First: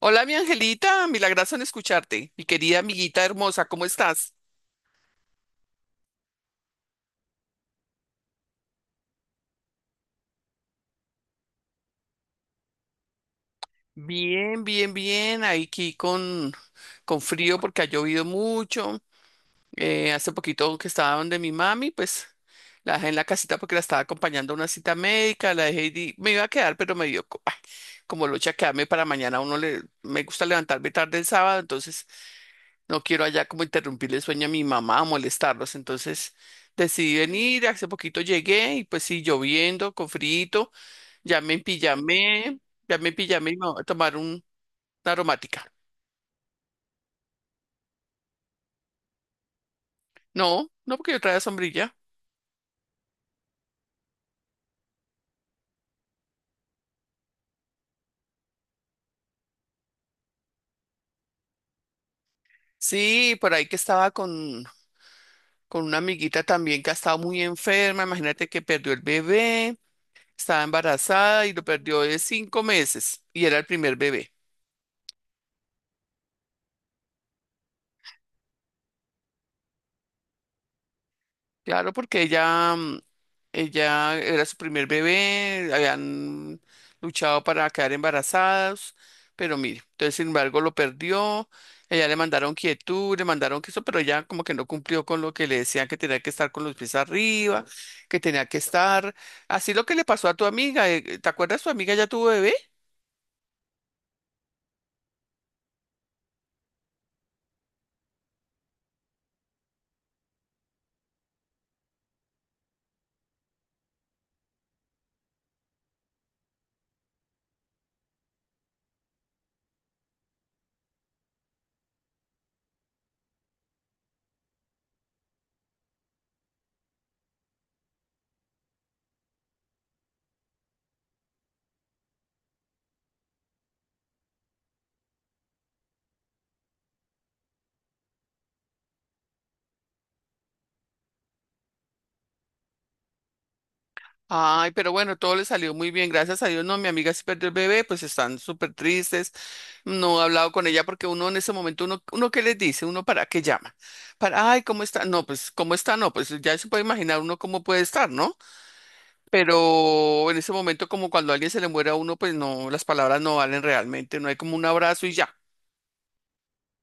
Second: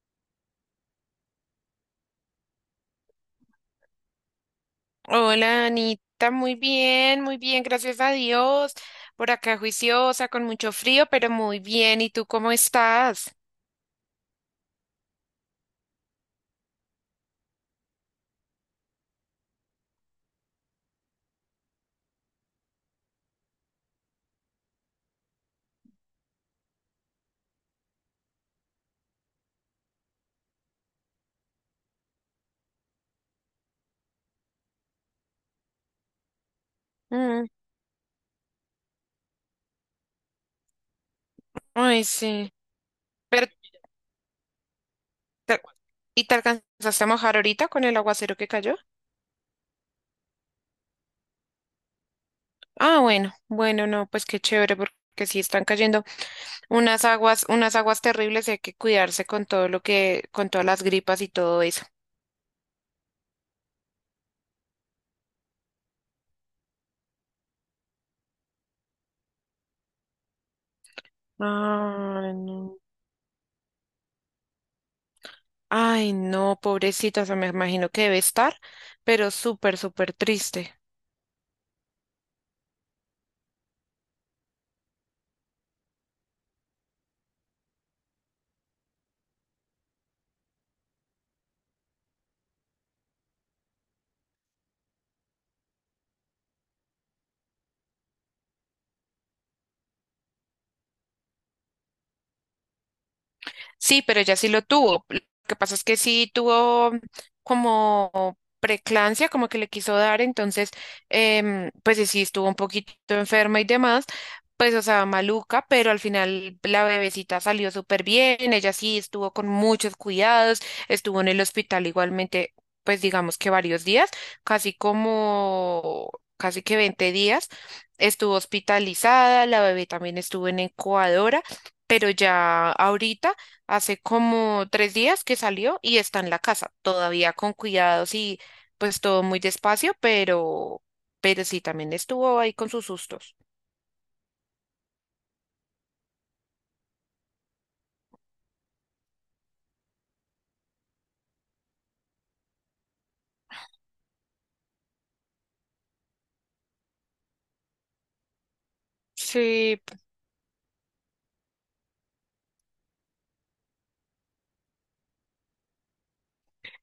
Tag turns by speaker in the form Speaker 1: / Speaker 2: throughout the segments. Speaker 1: Hola, mi angelita, milagroso en escucharte. Mi querida amiguita hermosa, ¿cómo estás?
Speaker 2: Hola, Anita, muy bien, gracias a Dios. Por acá juiciosa, con mucho frío, pero muy bien. ¿Y tú cómo estás?
Speaker 1: Bien, bien, bien. Aquí con frío porque ha llovido mucho. Hace poquito que estaba donde mi mami, pues la dejé en la casita porque la estaba acompañando a una cita médica. La dejé y me iba a quedar, pero me dio como locha quedarme para mañana. Me gusta levantarme tarde el sábado, entonces no quiero allá como interrumpirle el sueño a mi mamá, molestarlos. Entonces decidí
Speaker 2: Mm.
Speaker 1: venir, hace poquito llegué y pues sí, lloviendo, con frío, ya me
Speaker 2: Ay, sí.
Speaker 1: empillamé, ya me
Speaker 2: Pero,
Speaker 1: empillamé y me voy a tomar una
Speaker 2: te-
Speaker 1: aromática.
Speaker 2: ¿y te alcanzaste a mojar ahorita con el aguacero que cayó?
Speaker 1: No, no porque yo traía sombrilla.
Speaker 2: Ah, bueno, bueno, no, pues qué chévere, porque sí están cayendo unas aguas terribles y hay que cuidarse con todo lo que, con todas las gripas y todo eso.
Speaker 1: Sí, por ahí que estaba con una amiguita también que ha estado muy enferma, imagínate que perdió el bebé, estaba embarazada y lo perdió de
Speaker 2: Ay,
Speaker 1: cinco
Speaker 2: no.
Speaker 1: meses y era el primer bebé.
Speaker 2: Ay, no, pobrecita, o sea, me imagino que debe estar, pero súper, súper triste.
Speaker 1: Claro, porque ella era su primer bebé, habían luchado para quedar embarazadas, pero mire, entonces sin embargo lo perdió, ella le mandaron quietud, le mandaron que eso, pero ella como que no cumplió con lo que le decían que tenía que estar con los pies arriba, que tenía que estar, así lo que le pasó a tu amiga, ¿te acuerdas tu amiga ya tuvo bebé?
Speaker 2: Sí, pero ella sí lo tuvo. Lo que pasa es que sí tuvo como preclancia, como que le quiso dar, entonces, pues y sí estuvo un poquito enferma y demás, pues o sea, maluca, pero al final la bebecita salió súper bien. Ella sí estuvo con muchos cuidados, estuvo en el hospital igualmente, pues digamos que varios días, casi como, casi que 20 días, estuvo hospitalizada. La bebé también estuvo en incubadora, pero ya ahorita hace como 3 días que salió y está en la casa, todavía con cuidados y pues todo muy despacio, pero, sí, también estuvo ahí con sus sustos.
Speaker 1: Ay, pero bueno, todo le salió muy bien, gracias a Dios. No, mi amiga se perdió el bebé, pues están súper tristes. No he hablado con ella porque uno en ese momento, uno qué les dice, uno para qué llama. Para, ay, ¿cómo está? No, pues, ¿cómo está? No, pues ya se puede imaginar uno cómo puede estar, ¿no?
Speaker 2: Sí,
Speaker 1: Pero en ese momento, como cuando a alguien se le muere a uno, pues no, las palabras no valen realmente, no hay como un abrazo y ya.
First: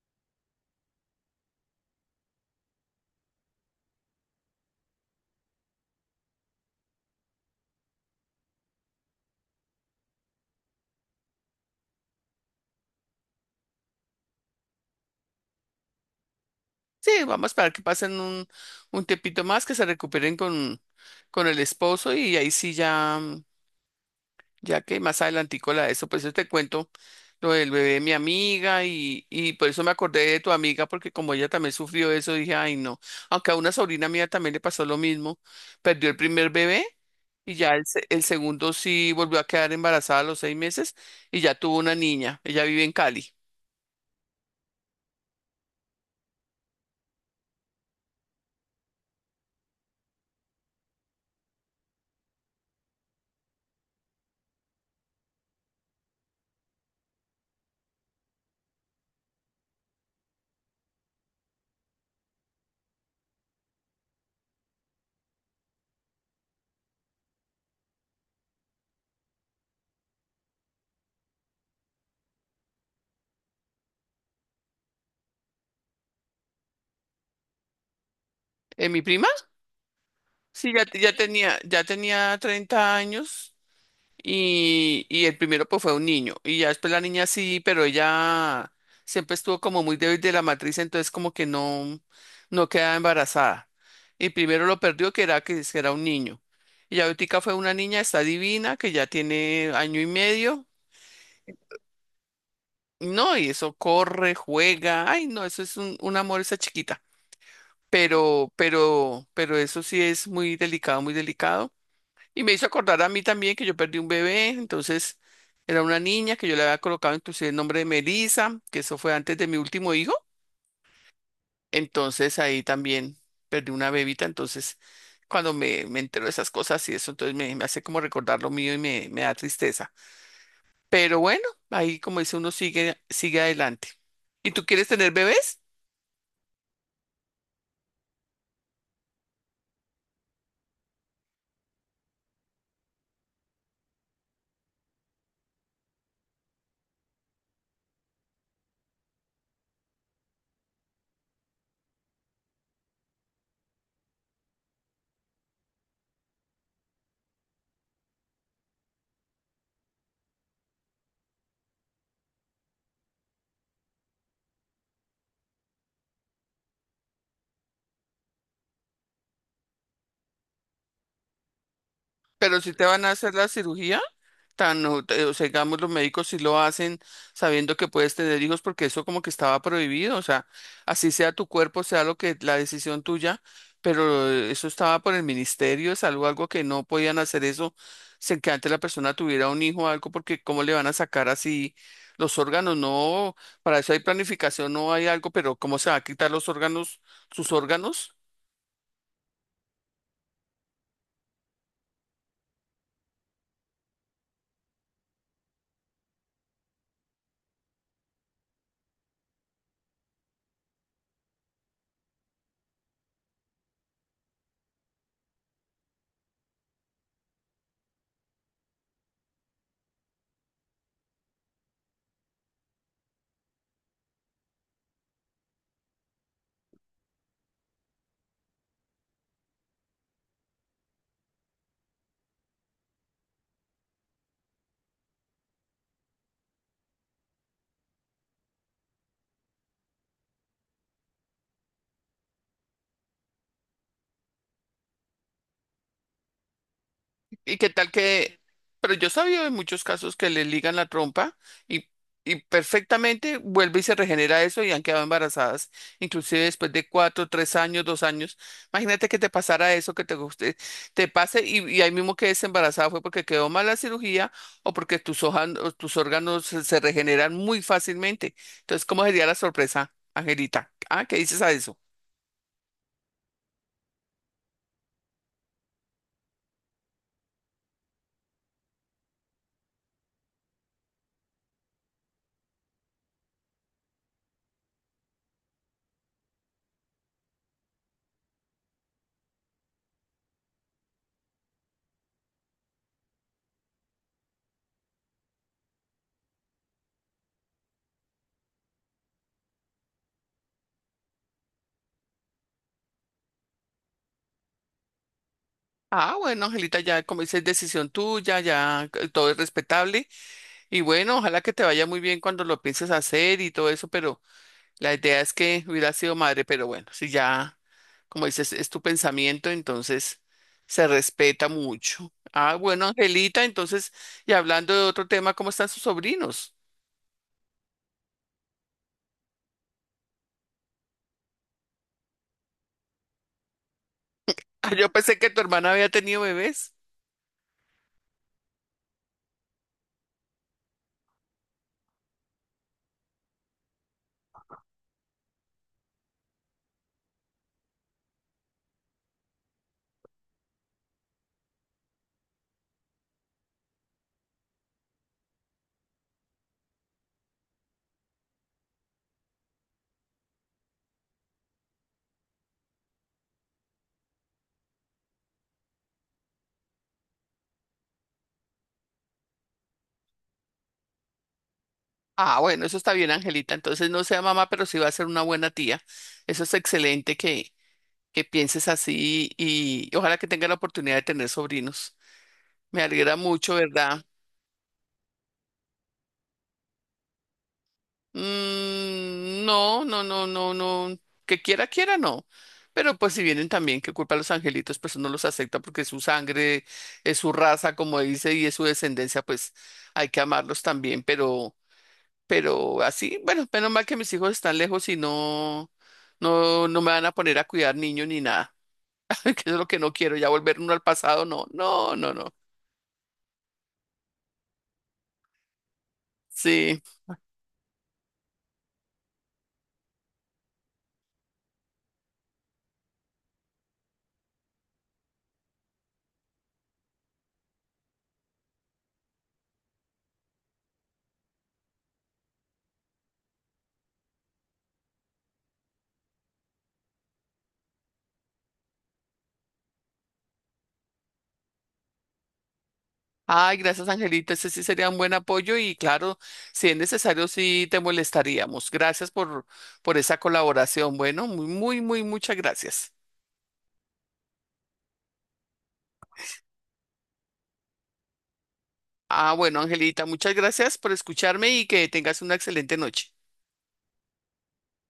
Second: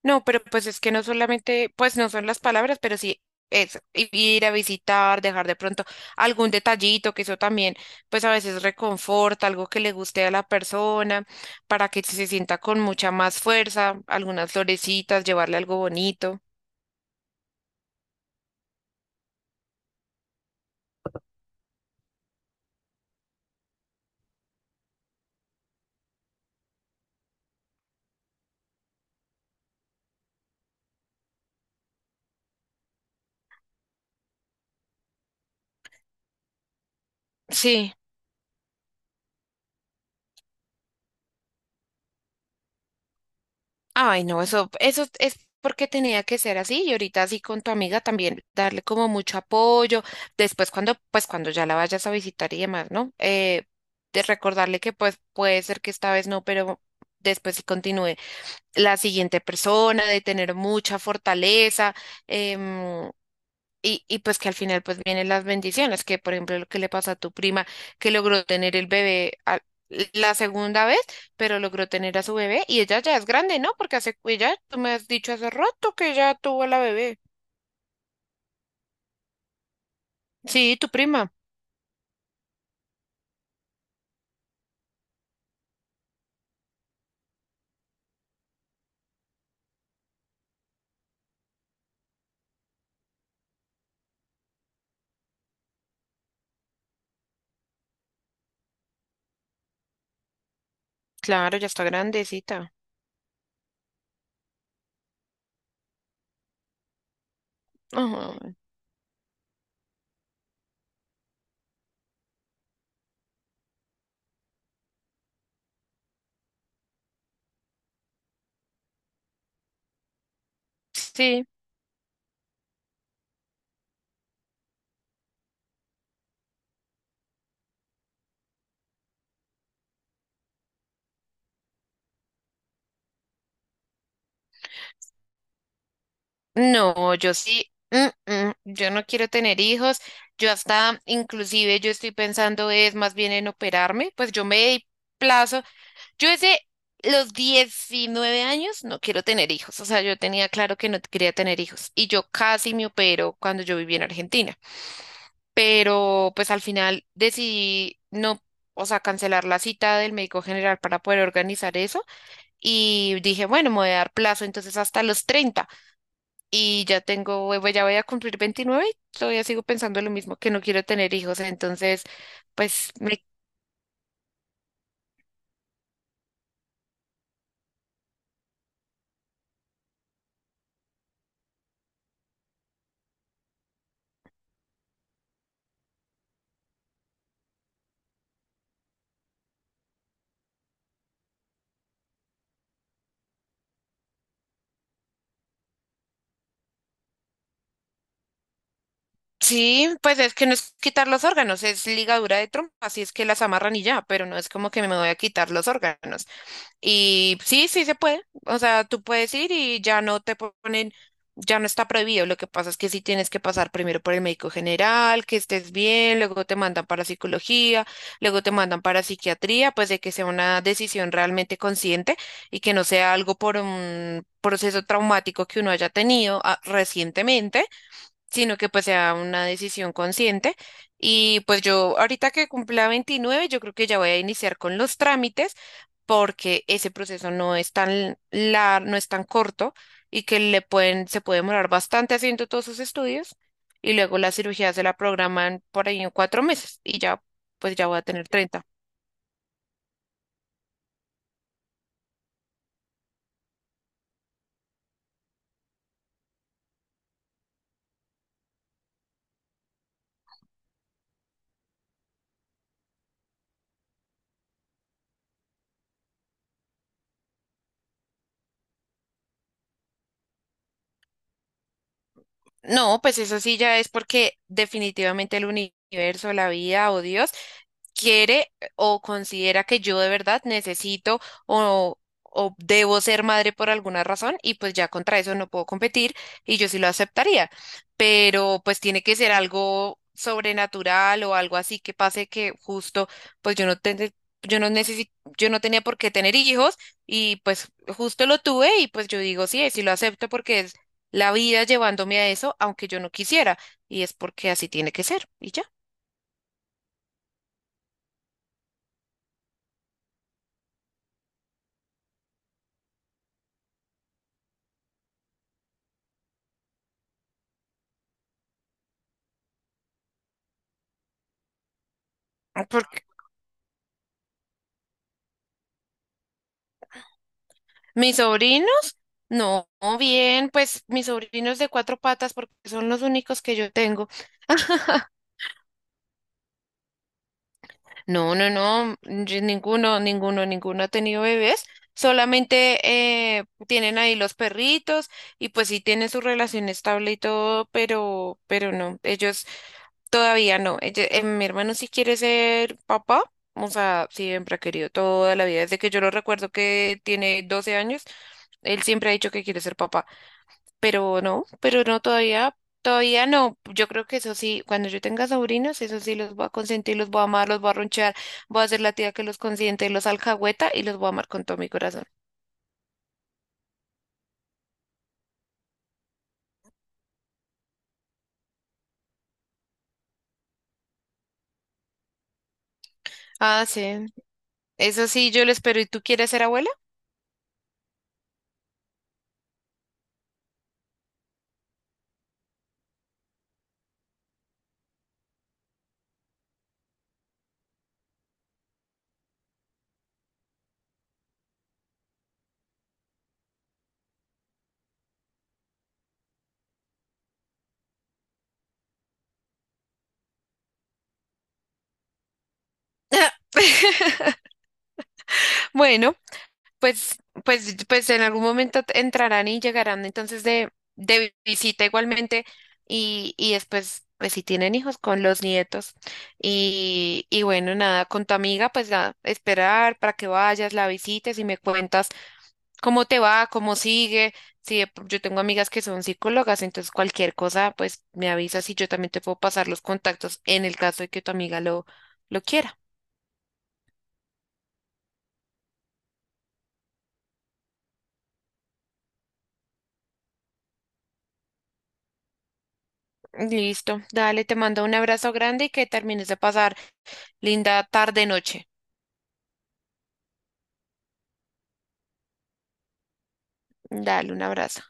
Speaker 2: no, pero pues es que no solamente, pues no son las palabras, pero sí eso, ir a visitar, dejar de pronto algún detallito, que eso también, pues a veces reconforta, algo que le guste a la persona, para que se sienta con mucha más fuerza, algunas florecitas, llevarle algo bonito.
Speaker 1: Sí, vamos a esperar que pasen un tiempito más, que se recuperen con el esposo y ahí sí ya, ya que más adelantico la de eso, pues yo te cuento lo del bebé de mi amiga y por eso me acordé de tu amiga, porque como ella también sufrió eso, dije, ay no, aunque a una sobrina mía también le pasó lo mismo, perdió el primer bebé y ya
Speaker 2: Sí.
Speaker 1: el segundo sí volvió a quedar embarazada a los 6 meses y ya tuvo una niña, ella vive en Cali.
Speaker 2: Ay, no, eso es porque tenía que ser así, y ahorita así con tu amiga también darle como mucho apoyo. Después cuando, pues cuando ya la vayas a visitar y demás, ¿no? De recordarle que pues puede ser que esta vez no, pero después sí continúe la siguiente persona, de tener mucha fortaleza. em, y pues que al final pues vienen las bendiciones, que por ejemplo lo que le pasa a tu prima, que logró tener el bebé la segunda vez, pero logró tener a su bebé y ella ya es grande, ¿no? Porque hace, ella, tú me has dicho hace rato que ya tuvo la bebé.
Speaker 1: ¿Eh, mi prima? Sí,
Speaker 2: Sí,
Speaker 1: ya,
Speaker 2: tu
Speaker 1: ya
Speaker 2: prima.
Speaker 1: tenía, ya tenía 30 años. Y el primero pues fue un niño. Y ya después la niña sí, pero ella siempre estuvo como muy débil de la matriz, entonces como que no, no quedaba embarazada. Y primero lo perdió que era que es que era un niño. Y ya ahorita fue una niña, está divina, que ya tiene año y medio.
Speaker 2: Claro, ya está grandecita.
Speaker 1: No, y eso corre, juega. Ay, no, eso es un amor esa chiquita. Pero,
Speaker 2: Ajá,
Speaker 1: pero, pero eso sí es muy delicado, muy delicado. Y me hizo acordar a mí también que yo perdí un bebé, entonces era una niña que yo le había colocado inclusive el nombre de Melissa, que eso fue antes de mi último hijo.
Speaker 2: sí.
Speaker 1: Entonces ahí también perdí una bebita, entonces cuando me entero de esas cosas y eso, entonces me hace como recordar lo mío y me da tristeza. Pero bueno, ahí como dice uno sigue, sigue adelante. ¿Y tú quieres tener bebés?
Speaker 2: No, yo sí. Yo no quiero tener hijos. Yo hasta, inclusive, yo estoy pensando es más bien en operarme. Pues yo me di plazo. Yo desde los 19 años no quiero tener hijos, o sea, yo tenía claro que no quería tener hijos y yo casi me opero cuando yo vivía en Argentina, pero pues al final decidí no, o sea, cancelar la cita del médico general para poder organizar eso, y dije, bueno, me voy a dar plazo entonces hasta los 30, y ya tengo, ya voy a cumplir 29 y todavía sigo pensando lo mismo, que no quiero tener hijos, entonces
Speaker 1: Pero si te
Speaker 2: pues
Speaker 1: van a
Speaker 2: me...
Speaker 1: hacer la cirugía tan, o o sea, digamos, los médicos sí lo hacen sabiendo que puedes tener hijos porque eso como que estaba prohibido, o sea, así sea tu cuerpo, sea lo que, la decisión tuya, pero eso estaba por el Ministerio de Salud, algo que no podían hacer eso, sin que antes la persona tuviera un hijo o algo, porque cómo le van a sacar así los órganos, no, para eso hay planificación, no hay algo, pero cómo se va a quitar los órganos, sus órganos.
Speaker 2: Sí, pues es que no es quitar los órganos, es ligadura de trompa, así es que las amarran y ya, pero no es como que me voy a quitar los órganos. Y sí, sí se puede, o sea, tú puedes ir y ya no te ponen, ya no está prohibido. Lo que pasa es que sí tienes que pasar primero por el médico general, que estés bien, luego te mandan para psicología, luego te mandan para psiquiatría, pues de que sea una decisión realmente consciente y que no sea algo por un proceso traumático que uno haya tenido recientemente, sino que pues sea una decisión consciente. Y pues yo ahorita que cumpla 29 yo creo que ya voy a iniciar con los trámites, porque ese proceso no es tan no es tan corto y que le pueden, se puede demorar bastante haciendo todos sus estudios, y luego la cirugía se la programan por ahí en 4 meses, y ya
Speaker 1: ¿Y qué
Speaker 2: pues ya
Speaker 1: tal
Speaker 2: voy a tener
Speaker 1: que...?
Speaker 2: 30.
Speaker 1: Pero yo sabía sabido de muchos casos que le ligan la trompa y, y perfectamente vuelve y se regenera eso y han quedado embarazadas, inclusive después de cuatro, 3 años, 2 años. Imagínate que te pasara eso, que te guste, te pase y ahí mismo quedes embarazada fue porque quedó mal la cirugía o porque tus hojas, o tus órganos se regeneran muy fácilmente. Entonces, ¿cómo sería la sorpresa, Angelita? Ah, ¿qué dices a eso?
Speaker 2: No, pues eso sí ya es porque definitivamente el universo, la vida o Dios quiere o considera que yo de verdad necesito o debo ser madre por alguna razón y pues ya contra eso no puedo competir y yo sí lo aceptaría. Pero pues tiene que ser algo sobrenatural o algo así que pase que justo pues yo no necesi- yo no tenía por qué tener hijos y pues justo lo tuve y pues yo digo sí, sí lo acepto porque es la vida llevándome a eso, aunque yo no quisiera, y es porque así tiene que ser, y ya.
Speaker 1: Ah, bueno, Angelita, ya como dices, decisión tuya, ya todo es respetable. Y bueno, ojalá que te vaya muy bien cuando lo pienses hacer y todo eso, pero la idea es que hubiera sido madre, pero bueno, si ya, como dices, es tu pensamiento, entonces se respeta mucho. Ah, bueno,
Speaker 2: Porque
Speaker 1: Angelita, entonces, y hablando de otro tema, ¿cómo están sus sobrinos?
Speaker 2: mis sobrinos, no, bien, pues mis sobrinos de cuatro patas, porque son los únicos que yo tengo.
Speaker 1: Ah, yo pensé que tu hermana había tenido bebés.
Speaker 2: No, no, no, ninguno, ninguno, ninguno ha tenido bebés, solamente tienen ahí los perritos y pues sí tienen su relación estable y todo, pero, no, ellos todavía no. Mi hermano sí quiere ser papá, o sea, siempre ha querido toda la vida, desde que yo lo recuerdo que tiene 12 años. Él siempre ha dicho que quiere ser papá, pero no, no todavía, todavía no. Yo creo que eso sí, cuando yo tenga sobrinos, eso sí los voy a consentir, los voy a amar, los voy a ronchar, voy a ser la tía que los consiente, los alcahueta y los voy a amar con todo mi corazón.
Speaker 1: Ah, bueno, eso está bien, Angelita. Entonces no sea mamá, pero sí va a ser una buena tía. Eso es excelente que pienses así y ojalá que tenga la oportunidad de tener sobrinos. Me alegra mucho,
Speaker 2: Ah,
Speaker 1: ¿verdad?
Speaker 2: sí, eso sí, yo lo espero. ¿Y tú quieres ser abuela?
Speaker 1: Mm, no, no, no, no, no. Que quiera, quiera, no. Pero pues si vienen también, ¿qué culpa a los angelitos, pues uno los acepta porque es su sangre, es su raza, como dice, y es su descendencia, pues hay que amarlos también. Pero así, bueno, menos mal que mis hijos están lejos y no, no, no me van a poner a cuidar niños ni nada. Que eso es lo que no quiero, ya volver uno al pasado, no, no, no, no.
Speaker 2: Bueno.
Speaker 1: Sí.
Speaker 2: Pues, pues, pues en algún momento entrarán y llegarán entonces de visita igualmente y después, pues si tienen hijos con los nietos, y bueno, nada, con tu amiga, pues nada, esperar para que vayas, la visites y me cuentas cómo te va, cómo sigue. Si de yo tengo amigas que son psicólogas, entonces cualquier cosa, pues me avisas y yo también te puedo pasar los contactos en el caso de que tu amiga lo quiera.
Speaker 1: Ay, gracias, Angelito. Ese sí sería un buen apoyo y claro, si es necesario, sí te molestaríamos. Gracias por esa colaboración. Bueno, muy, muy, muy, muchas gracias.
Speaker 2: Listo, dale, te mando un abrazo grande y que termines de pasar linda tarde, noche.
Speaker 1: Ah, bueno, Angelita, muchas gracias por escucharme y que tengas una excelente noche.
Speaker 2: Dale un abrazo.